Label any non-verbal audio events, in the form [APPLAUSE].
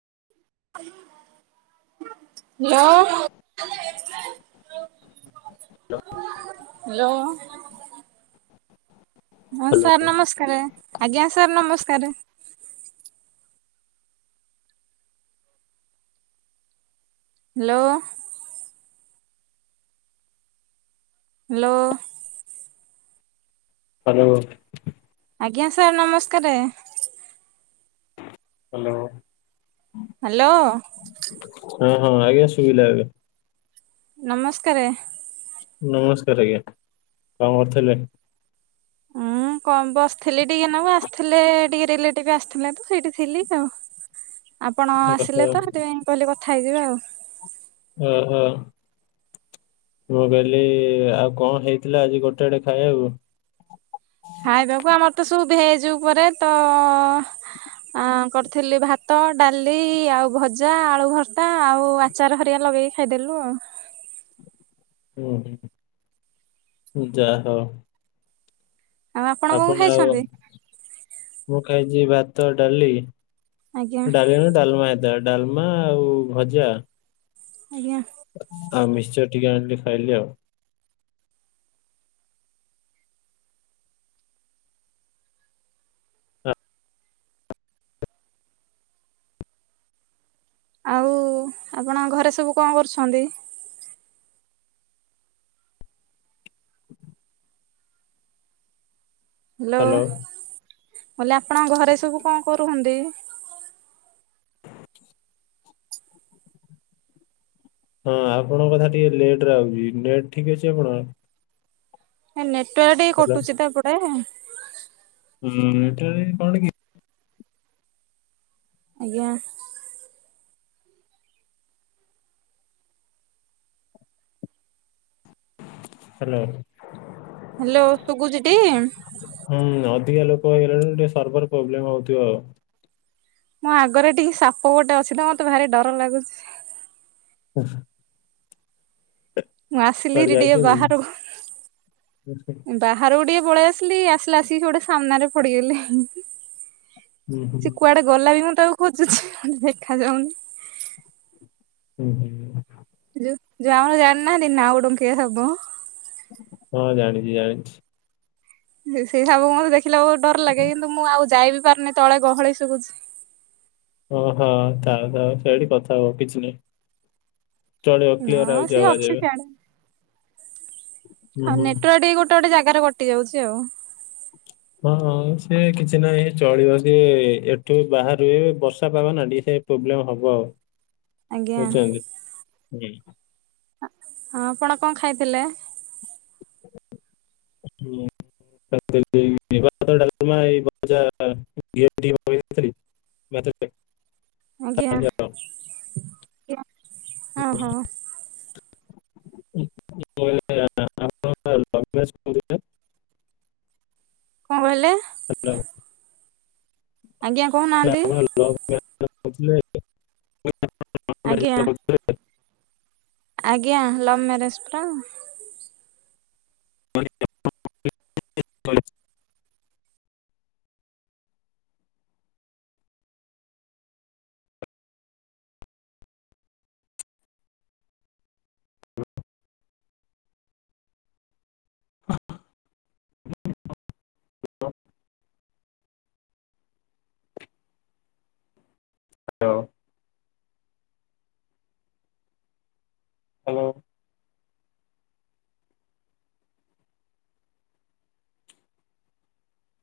[INAUDIBLE] ଲୋ। ଲୋ। ହାଲୋ। ହଁ hello sir ନମସ୍କାରେ ଆଜ୍ଞା ସାର୍ ନମସ୍କାରେ। ହାଲୋ। ହାଲୋ। ହାଲୋ। ଆଜ୍ଞା ସାର୍ ନମସ୍କାରେ। ହାଲୋ। ହାଲୋ। ହଁ ହଁ ଆଜ୍ଞା ଶୁବିଲା ଏବେ। ନମସ୍କାରେ। ନମସ୍କାର ଆଜ୍ଞା। କଣ କରୁଥିଲେ? ହଁ। ମୁଁ କ ବସିଥିଲି ଟିକେ ନଗୁ। ଆସିଥିଲେ ଟିକେ ରିଲେଟିିବ୍ ଆସିଥିଲେ ତ ସେଇଠି ଥିଲି ଆଉ। ଆପଣ ଓହୋ ଆସିଲେ ତ ସେଥିପାଇଁ କହିଲେ କଥା ହେଇଯିବା ଆଉ। ଓ ହ। ମୁଁ କହିଲି ଆଉ କଣ ହେଇଥିଲା ଆଜି ଗୋଟେ ଏଳେ ଖାଏ ଆକୁ। ଖାଇବାକୁ ଆମର ତ ସବୁ ଭେଜ୍ ଉପରେ। ତ ଅ କରିଥିଲି ଭାତ ଡାଲି ଆଉ ଭଜା ଆଳୁ ଭର୍ତା ଆଉ ଆଚାର ହରିଆ ଲଗେଇ ଖାଇଦେଲୁ ଆଉ। ହୁଁ ହୁଁ ଯା ହଉ। ଆଉ କଣ ଆପଣ ଆଉ ଖାଇଛନ୍ତି? ମୁଁ ଖାଇ ଯି ଭାତ ଡାଲି ଆଜ୍ଞା ଡାଲି ନ ଡାଲମା ହେଇଥିଲା। ଡାଲମା ଆଉ ଭଜା। ଆଜ୍ଞା। ଆଁ ମିଶ୍ଚର୍ ଟିକେ ଆଣିଲି ଖାଇଲି ଆଉ। ଆ- ଆଉ ଆପଣଙ୍କ ଘରେ ସବୁ କଣ କରୁଛନ୍ତି? [INAUDIBLE] ହ୍ୟାଲୋ ମୁଁ ଲେ ଆପଣଙ୍କ ଘରେ ସବୁ କଣ କରୁଛନ୍ତି? [INAUDIBLE] ହଁ ଆପଣଙ୍କ କଥା ଟିକେ ଲେଟରେ ଆଉଚି। ନେଟ୍ ଠିକ୍ ଅଛି ଆପଣଙ୍କ। ନେଟୱାର୍ ଟିକେ କଟୁଛି ତ ଏପଟେ। ହ ନେଟ୍ୱ କଣ କି ଆଜ୍ଞା। ହ୍ୟାଲୋ। ହ୍ୟାଲୋ ସୁଗୁଛିଟି? କହଲାଣି ଟିକେ ସର୍ଭର ପ୍ରୋବ୍ଲେମ ହେଉଥିବ ଆଉ। ମୋ ଆଗରେ ଟିକେ ସାପ ଗୋଟେ ଅଛି ତ। ମତେ ଭାରି ଡର ଲାଗୁଛି। ହୁ। ମୁଁ ଆସିଲିରି ଟିକେ ଯାଇଛନ୍ତି? ହୁଁ ବାହରକୁ। ବାହାରକୁ ଟିକେ ପଳେଇ ଆସିଲି। ଆସିଲେ ଆସିକି ଗୋଟେ ସାମ୍ନାରେ ପଡିଗଲି। ହୁଁ ସେ କୁଆଡେ ଗଲା ବି ମୁଁ ତାକୁ ଖୋଜୁଛି ଦେଖା ଯାଉନି। ହୁଁ ହୁଁ। ଯଉ ଯୋଉ ଜାଣିନାହାନ୍ତି ନାଉଡଙ୍କିଆ ସାପ। ହଁ ଜାଣିଛି ଜାଣିଛି। ସେଇସାପ କୁ ମତେ ଦେଖିଲାକୁ ବହୁତ ଡର ଲାଗେ। କିନ୍ତୁ ମୁଁ ଆଉ ଯାଇବି ପାରୁନି ତଳେ ଗହଳି ସୁଭୁଛି। ଓ ହଁ ଥାଉ ଥାଉ ସେଇଠି କଥା ହୁଅ କିଛି ନାହିଁ। ଚଳିବ କ୍ଳିଅର ହଁ ଆଉଛି ସିଏ ଅଛି ଆବାଜ ଏବେ। ସିଆଡେ ହୁଁ ଆଉ ହୁଁ ନେଟୱାର୍ ଟିକେ ଗୋଟେ ଗୋଟେ ଜାଗାରେ କଟି ଯାଉଛି ଆଉ। ହଁ ହଁ ସେ କିଛି ନାହିଁ ଚଳିବ। ସିଏ ଏଠୁ ବାହାରୁ ବର୍ଷା ପାଗ ନା ଟିକେ ସେ ଟିକେ ପ୍ରୋବ୍ଲେମ ହବ ଆଉ। ଆଜ୍ଞା ବୁଝିଛନ୍ତି ହଁ। ହଁ ଆପଣ କଣ ଖାଇଥିଲେ? ହୁଁ [UNINTELLIGIBLE] [UNINTELLIGIBLE] ଆଜ୍ଞା ଖାଇଲି ଆଉ। ଆଜ୍ଞା। ଓହୋ। [UNINTELLIGIBLE] ଆପଣ ପା ଲଭ୍ ମ୍ୟାରେଜ୍ କରୁଥିଲେ। କଣ କହିଲେ? ହ୍ୟାଲୋ। ଆଜ୍ଞା କହୁ ନାହାନ୍ତି। ଆଜ୍ଞା [UNINTELLIGIBLE] ଆଜ୍ଞା ଲଭ୍ ମ୍ୟାରେଜ୍ ପା। [UNINTELLIGIBLE] ହ [UNINTELLIGIBLE] ହ୍ୟାଲୋ। ହ୍ୟାଲୋ।